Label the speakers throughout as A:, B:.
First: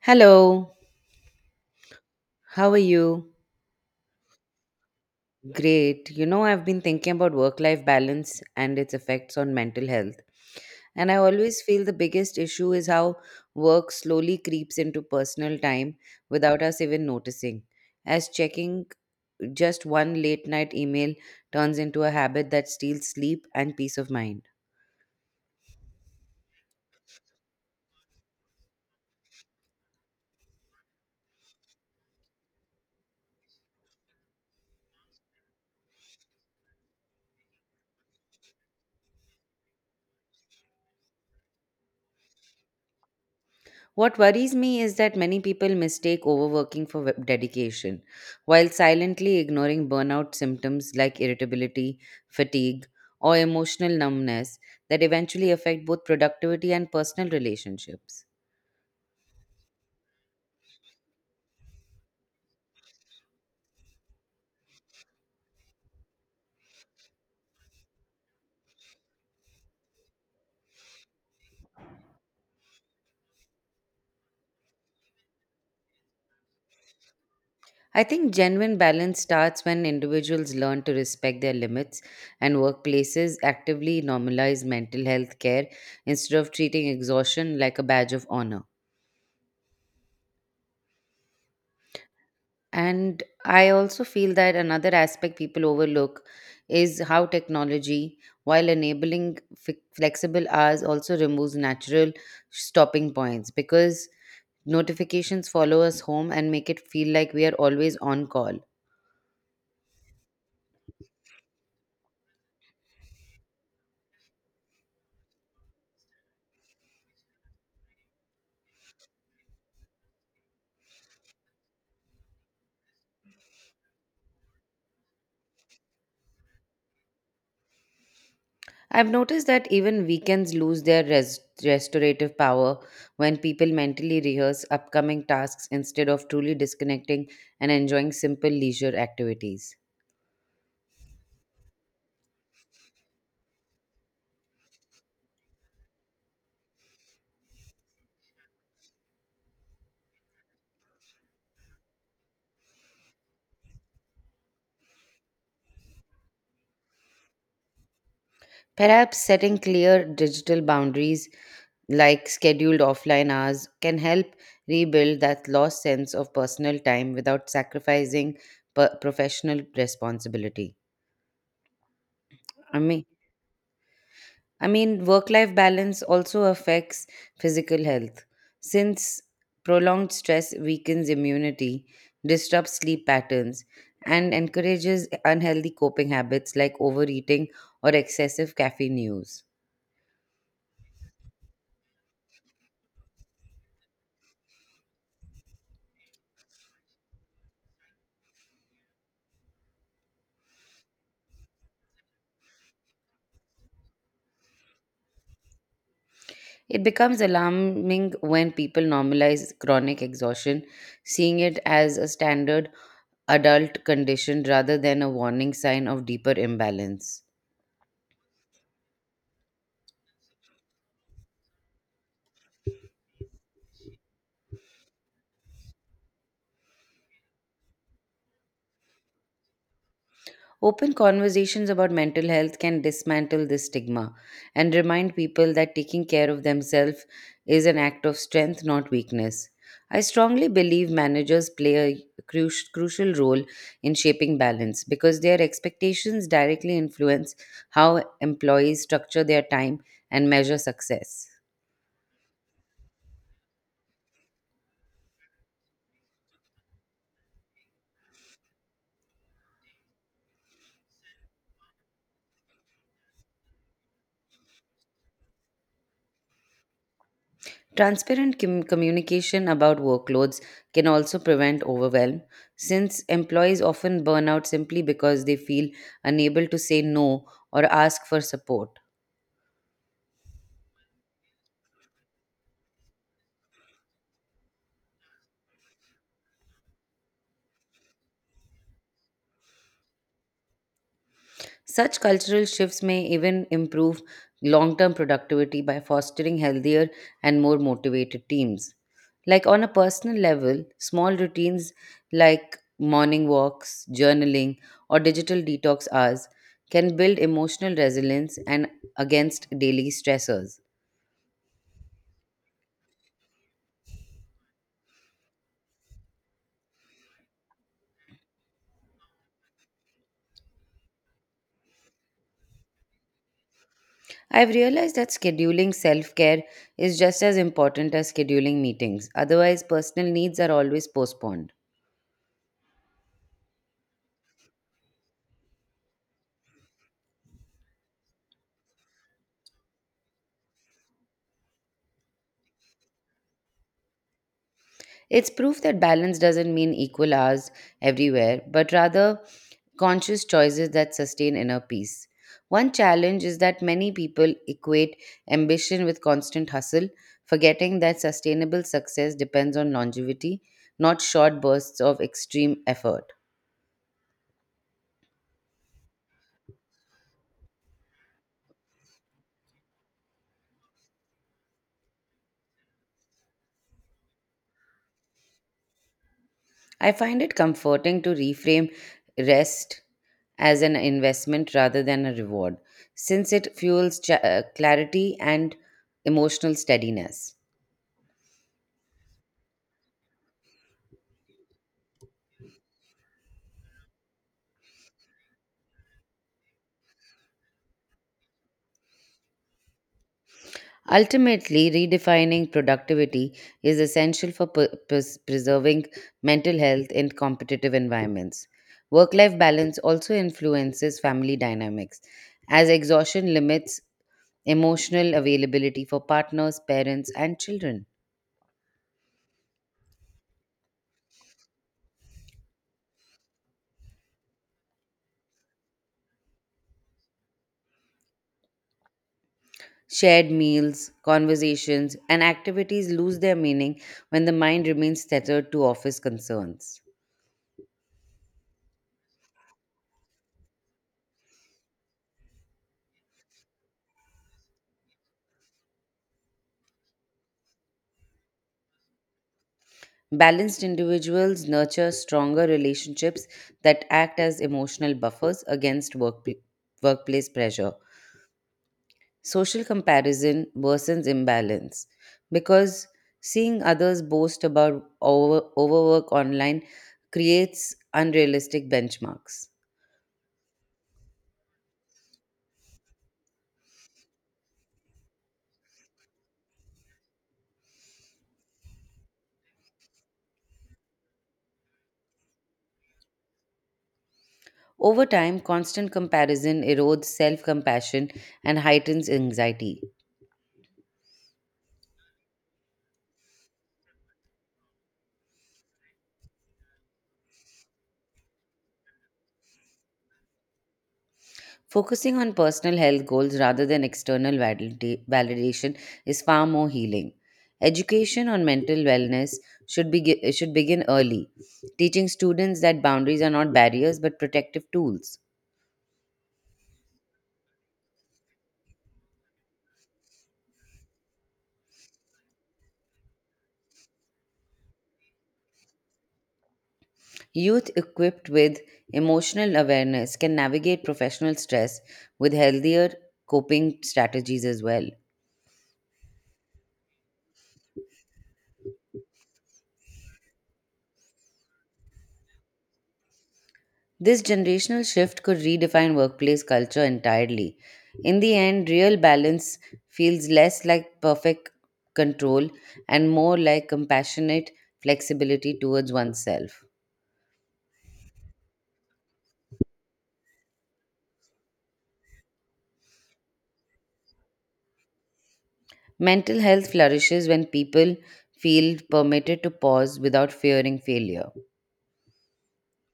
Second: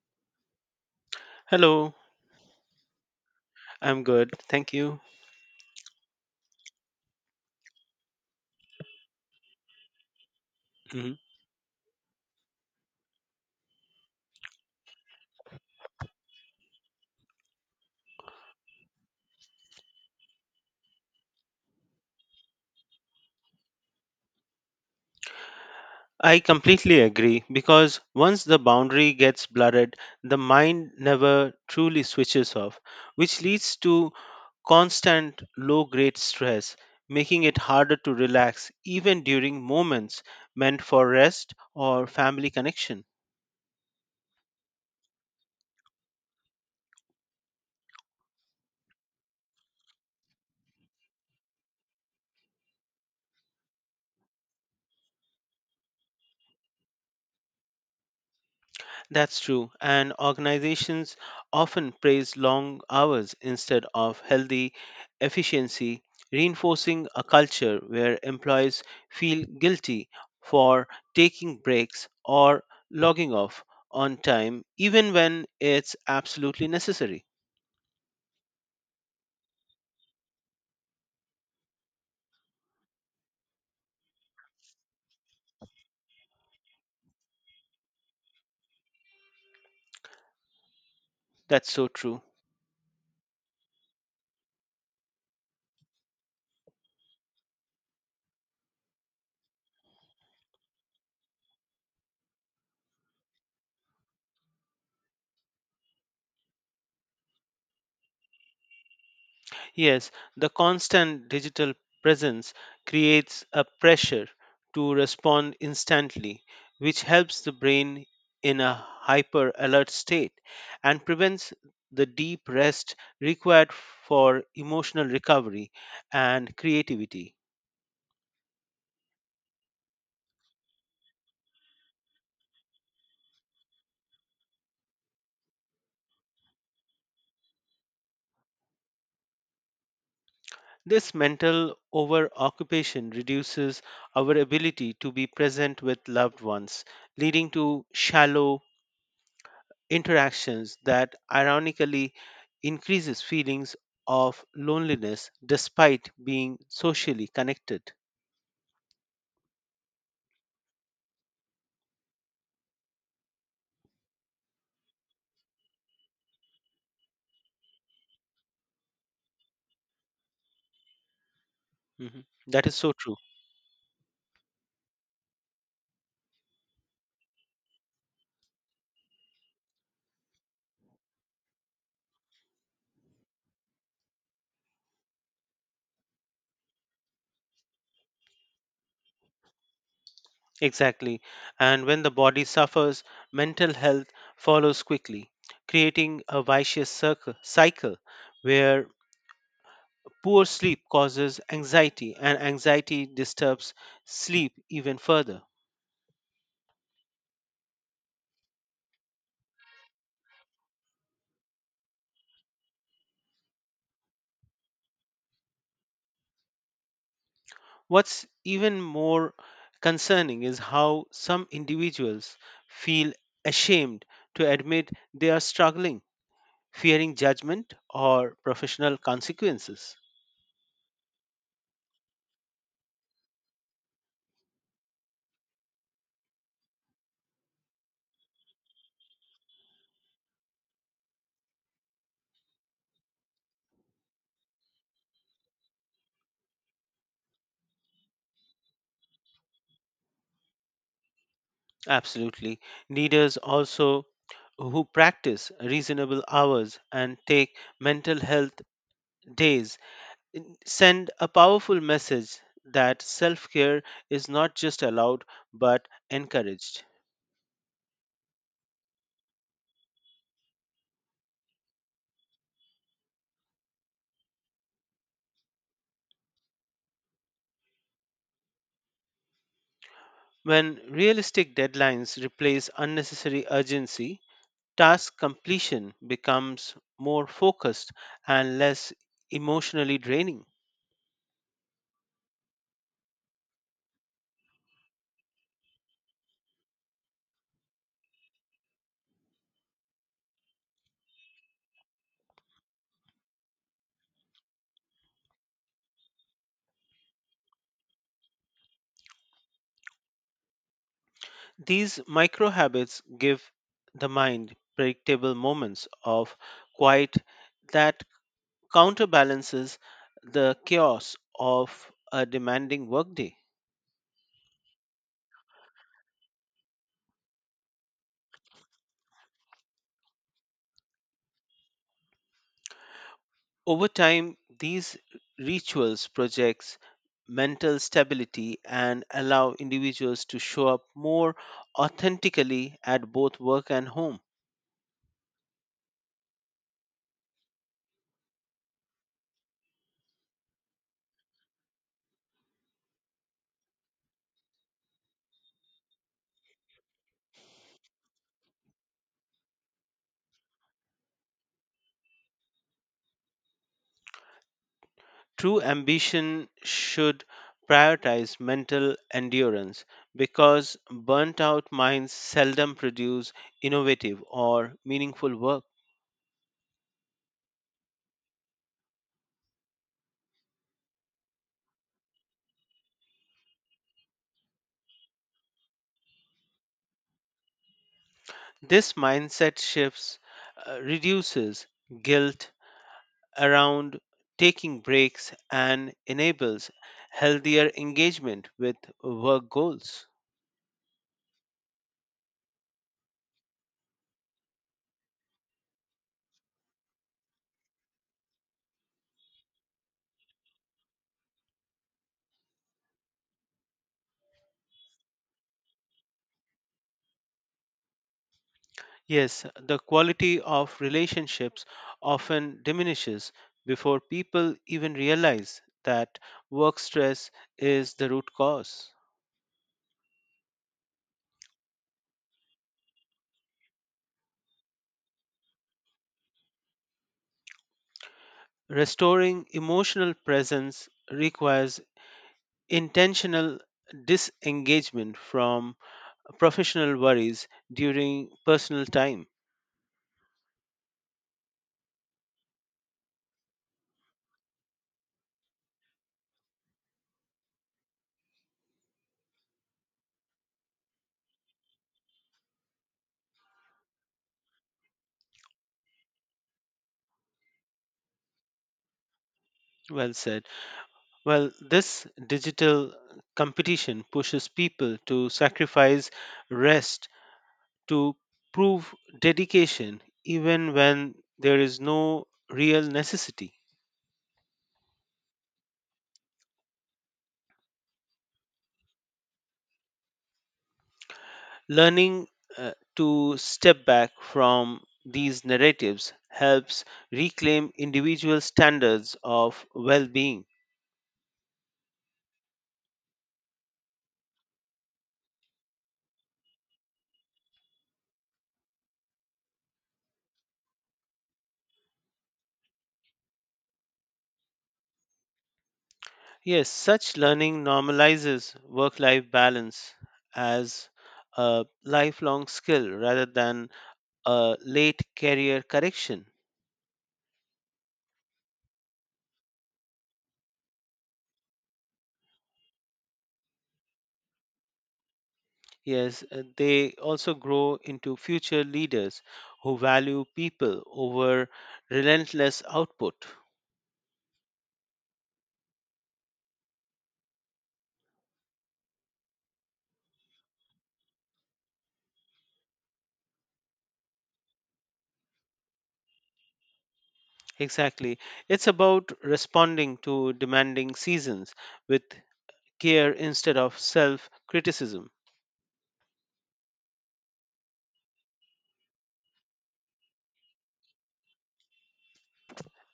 A: Hello,
B: Hello,
A: how are you?
B: I'm good. Thank you.
A: Great. You know, I've been thinking about work life balance and its effects on mental health. And
B: Mhm.
A: I always feel the biggest issue is how work slowly creeps into personal time without us even noticing. As checking just one late night email turns into a habit that steals sleep and peace of mind.
B: I completely agree because once the boundary gets blurred, the mind never truly switches off, which leads to constant low grade stress, making it harder to relax even during moments meant for rest or family connection.
A: What worries me is that many people mistake overworking for dedication, while silently ignoring burnout symptoms like irritability, fatigue, or emotional numbness that eventually affect both productivity and personal relationships.
B: That's true, and organizations often praise long hours instead of healthy efficiency, reinforcing a culture where employees feel guilty for taking breaks or logging off on time, even when it's absolutely necessary.
A: I think genuine balance starts when individuals learn to respect their limits and workplaces actively normalize mental health care instead of treating exhaustion like a badge of honor.
B: That's so true.
A: And I also feel that another aspect people overlook is how technology, while enabling flexible hours, also removes natural stopping points because notifications follow us home and make it feel like we are always on call.
B: Yes, the constant digital presence creates a pressure to respond instantly, which helps the brain in a hyper alert state and prevents the deep rest required for emotional recovery and creativity.
A: I've noticed that even weekends lose their restorative power when people mentally rehearse upcoming tasks instead of truly disconnecting and enjoying simple leisure activities.
B: This mental over occupation reduces our ability to be present with loved ones, leading to shallow interactions that ironically increases feelings of loneliness despite being socially connected.
A: Perhaps setting clear digital boundaries like scheduled offline hours, can help rebuild that lost sense of personal time without sacrificing professional responsibility.
B: Mhm. That is
A: I
B: so
A: mean,
B: true.
A: I mean, work-life balance also affects physical health, since prolonged stress weakens immunity, disrupts sleep patterns, and encourages unhealthy coping habits like overeating or excessive caffeine use.
B: Exactly. And when the body suffers, mental health follows quickly, creating a vicious circle, cycle where poor sleep causes anxiety and anxiety disturbs sleep even further.
A: It becomes alarming when people normalize chronic exhaustion, seeing it as a standard adult condition rather than a warning sign of deeper imbalance.
B: What's even more concerning is how some individuals feel ashamed to admit they are struggling, fearing judgment or professional consequences.
A: Open conversations about mental health can dismantle this stigma and remind people that taking care of themselves is an act of strength, not weakness. I strongly believe managers play a crucial role in shaping balance because their expectations directly influence how employees structure their time and measure success.
B: Absolutely. Leaders also who practice reasonable hours and take mental health days send a powerful message that self care is not just allowed but encouraged.
A: Transparent communication about workloads can also prevent overwhelm, since employees often burn out simply because they feel unable to say no or ask for support.
B: When realistic deadlines replace unnecessary urgency, task completion becomes more focused and less emotionally draining.
A: Such cultural shifts may even improve long term productivity by fostering healthier and more motivated teams. Like on a personal level, small routines like morning walks, journaling, or digital detox hours can build emotional resilience and against daily stressors.
B: These micro habits give the mind predictable moments of quiet that counterbalances the chaos of a demanding workday.
A: I've realized that scheduling self care is just as important as scheduling meetings, otherwise, personal needs are always postponed.
B: Over time, these rituals projects mental stability and allow individuals to show up more authentically at both work and home.
A: It's proof that balance doesn't mean equal hours everywhere, but rather conscious choices that sustain inner peace. One challenge is that many people equate ambition with constant hustle, forgetting that sustainable success depends on longevity, not short bursts of extreme effort.
B: True ambition should prioritize mental endurance because burnt out minds seldom produce innovative or meaningful work.
A: I find it comforting to reframe rest as an investment rather than a reward, since it fuels clarity and emotional steadiness.
B: This mindset shifts reduces guilt around taking breaks and enables healthier engagement with work goals.
A: Ultimately, redefining productivity is essential for preserving mental health in competitive environments. Work life balance also influences family dynamics, as exhaustion limits emotional availability for partners, parents, and children.
B: Yes, the quality of relationships often diminishes before people even realize that work stress is the root cause.
A: Shared meals, conversations, and activities lose their meaning when the mind remains tethered to office concerns.
B: Restoring emotional presence requires intentional disengagement from professional worries during personal time.
A: Balanced individuals nurture stronger relationships that act as emotional buffers against workplace pressure. Social comparison worsens imbalance because seeing others boast about overwork online creates unrealistic benchmarks.
B: Well said. Well, this digital competition pushes people to sacrifice rest to prove dedication even when there is no real necessity.
A: Over time, constant comparison erodes self compassion and heightens anxiety.
B: Learning to step back from these narratives helps reclaim individual standards of well being.
A: Focusing on personal health goals rather than external validation is far more healing. Education on mental wellness should, be, should begin early, teaching students that boundaries are not barriers but protective tools.
B: Yes, such learning normalizes work life balance as a lifelong skill rather than a late career correction.
A: Youth equipped with emotional awareness can navigate professional stress with healthier coping strategies as well.
B: Yes, they also grow into future leaders who value people over relentless output.
A: This generational shift could redefine workplace culture entirely. In the end, real balance feels less like perfect control and more like compassionate flexibility towards oneself.
B: Exactly. It's about responding to demanding seasons with care instead of self criticism.
A: Mental health flourishes when people feel permitted to pause without fearing failure.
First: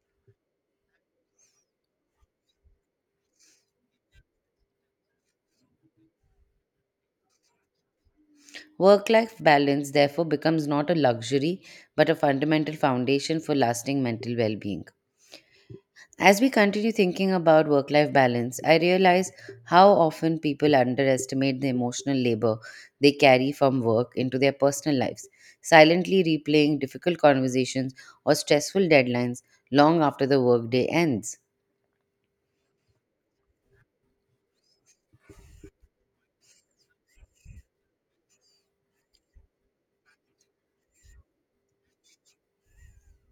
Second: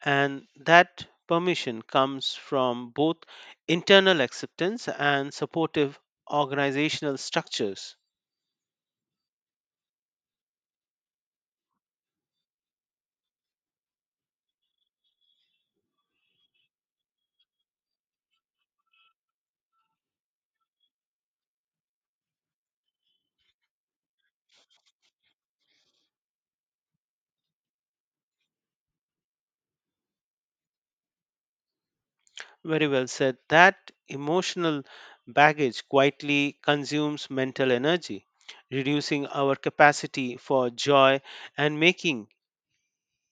B: And that permission comes from both internal acceptance and supportive organizational structures.
A: Work life balance, therefore, becomes not a luxury but a fundamental foundation for lasting mental well being. As we continue thinking about work life balance, I realize how often people underestimate the emotional labor they carry from work into their personal lives, silently replaying difficult conversations or stressful deadlines long after the workday ends.
B: Very well said. That emotional baggage quietly consumes mental energy, reducing our capacity for joy and making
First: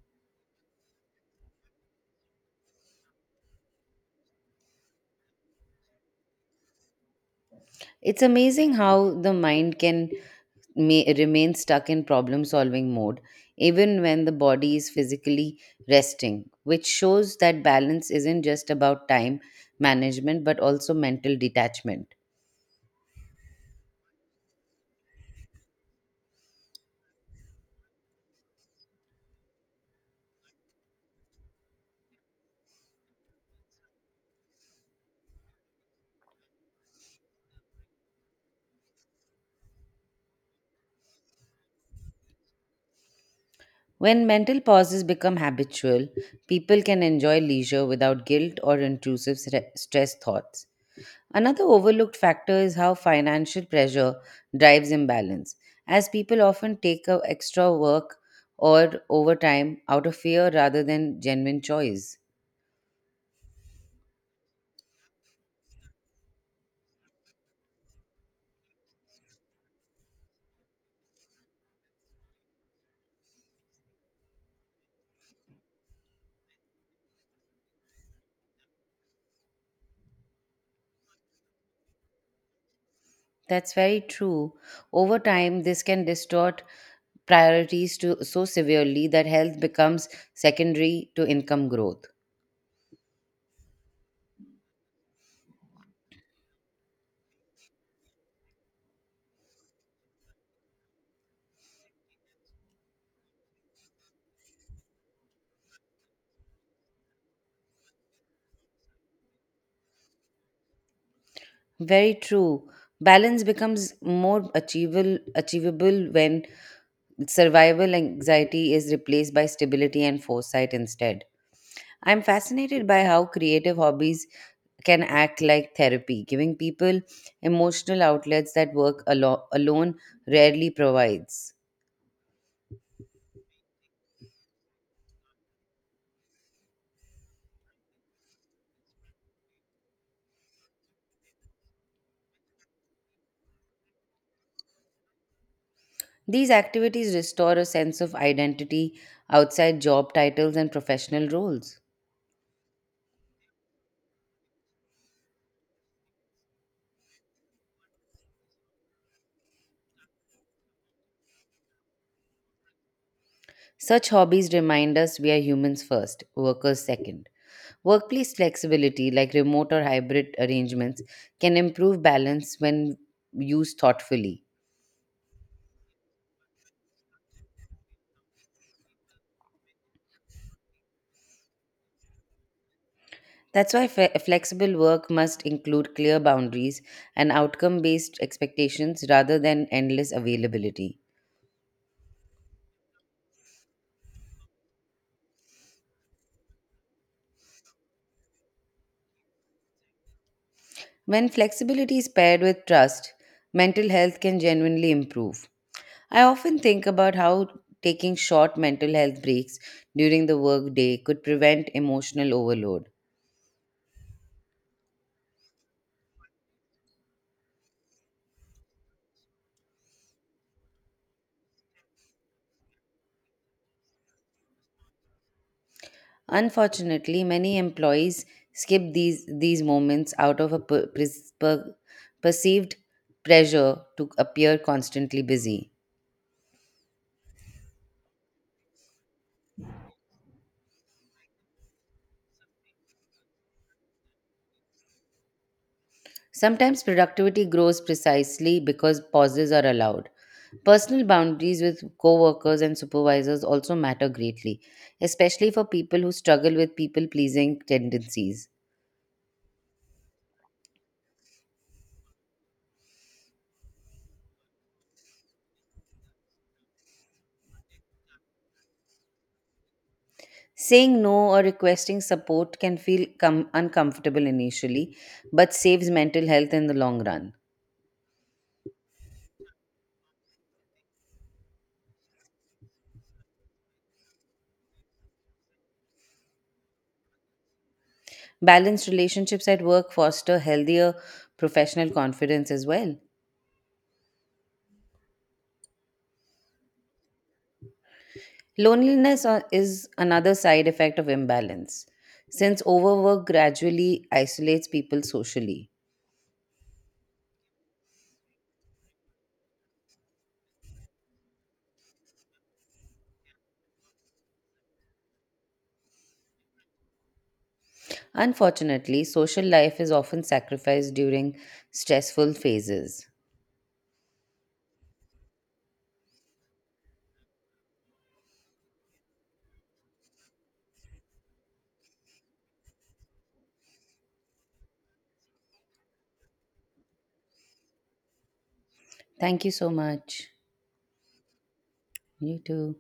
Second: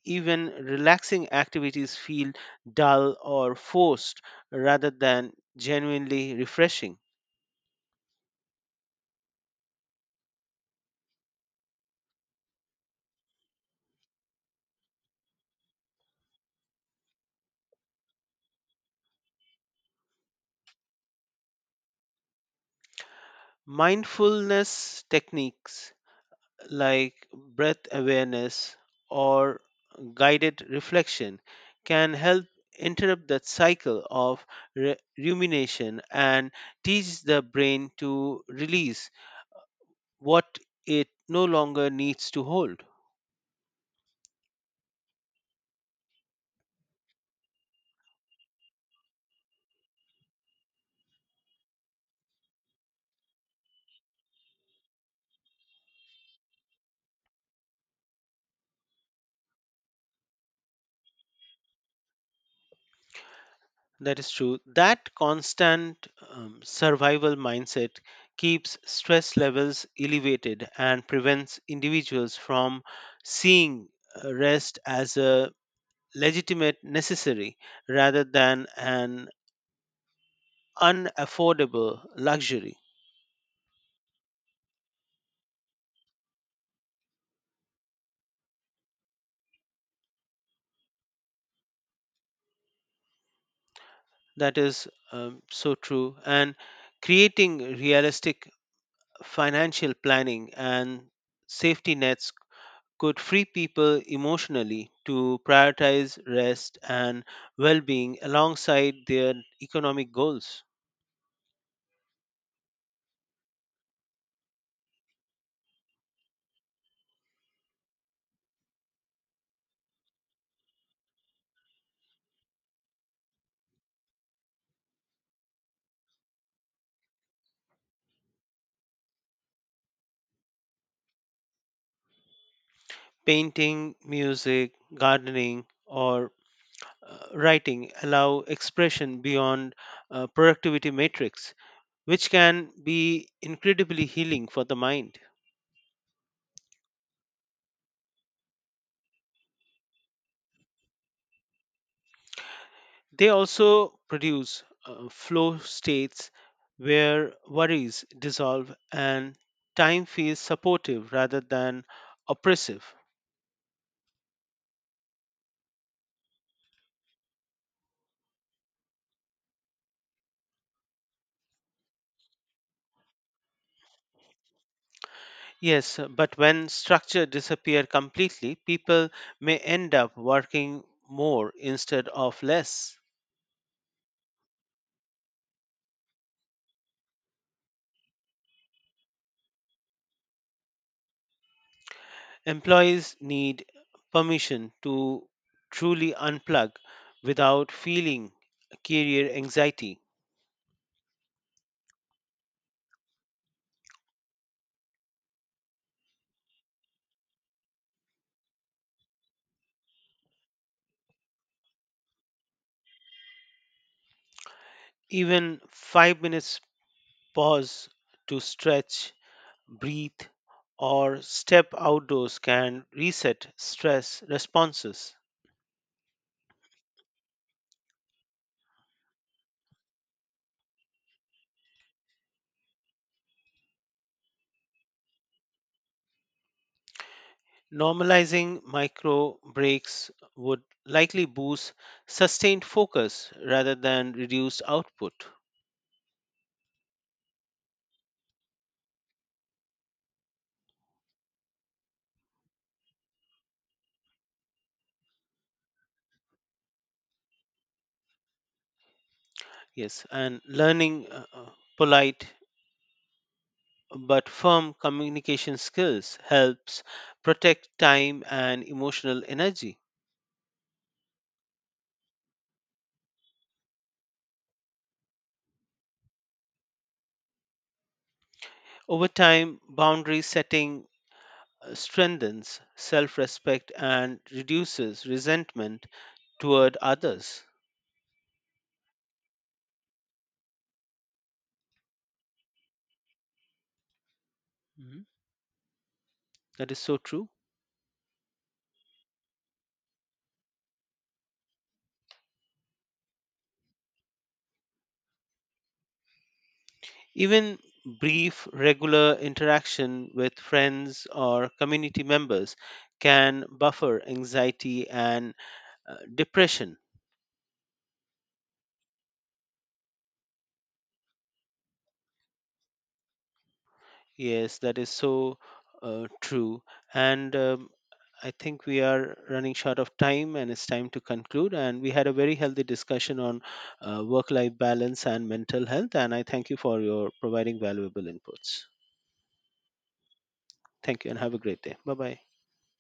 B: even relaxing activities feel dull or forced rather than genuinely refreshing.
A: It's amazing how the mind can remain stuck in problem solving mode even when the body is physically resting, which shows that balance isn't just about time management but also mental detachment.
B: Mindfulness techniques like breath awareness or guided reflection can help interrupt that cycle of rumination and teach the brain to release what it no longer needs to hold.
A: When mental pauses become habitual, people can enjoy leisure without guilt or intrusive stress thoughts. Another overlooked factor is how financial pressure drives imbalance, as people often take up extra work or overtime out of fear rather than genuine choice.
B: That is true. That constant survival mindset keeps stress levels elevated and prevents individuals from seeing rest as a legitimate necessary rather than an unaffordable luxury.
A: That's very true. Over time, this can distort priorities so severely that health becomes secondary to income growth.
B: That is so true. And creating realistic financial planning and safety nets could free people emotionally to prioritize rest and well being alongside their economic goals.
A: Very true. Balance becomes more achievable when survival anxiety is replaced by stability and foresight instead. I'm fascinated by how creative hobbies can act like therapy, giving people emotional outlets that work alone rarely provides.
B: Painting, music, gardening, or writing allow expression beyond productivity matrix which can be incredibly healing for the mind.
A: These activities restore a sense of identity outside job titles and professional roles.
B: They also produce flow states where worries dissolve and time feels supportive rather than oppressive.
A: Such hobbies remind us we are humans first, workers second. Workplace flexibility, like remote or hybrid arrangements, can improve balance when used thoughtfully.
B: Yes, but when structure disappear completely, people may end up working more instead of less.
A: That's why flexible work must include clear boundaries and outcome based expectations rather than endless availability.
B: Employees need permission to truly unplug without feeling career anxiety.
A: When flexibility is paired with trust, mental health can genuinely improve. I often think about how taking short mental health breaks during the workday could prevent emotional overload.
B: Even 5 minutes pause to stretch, breathe, or step outdoors can reset stress responses.
A: Unfortunately, many employees skip these moments out of a perceived pressure to appear constantly busy.
B: Normalizing micro breaks would likely boost sustained focus rather than reduce output.
A: Sometimes productivity grows precisely because pauses are allowed. Personal boundaries with coworkers and supervisors also matter greatly, especially for people who struggle with people pleasing tendencies.
B: Yes, and learning polite but firm communication skills helps protect time and emotional energy.
A: Saying no or requesting support can feel uncomfortable initially, but saves mental health in the long run.
B: Over time, boundary setting strengthens self respect and reduces resentment toward others.
A: Balanced relationships at work foster healthier professional confidence as well.
B: Mhm. That is so true.
A: Loneliness is another side effect of imbalance, since overwork gradually isolates people socially.
B: Even brief, regular interaction with friends or community members can buffer anxiety and depression.
A: Unfortunately, social life is often sacrificed during stressful phases.
B: Yes, that is so true. And I think we are running short of time and it's time to conclude. And we had a very healthy discussion on work life balance and mental health. And I thank you for your providing valuable inputs.
A: Thank you so much.
B: Thank you and have a great day. Bye bye.
A: You too.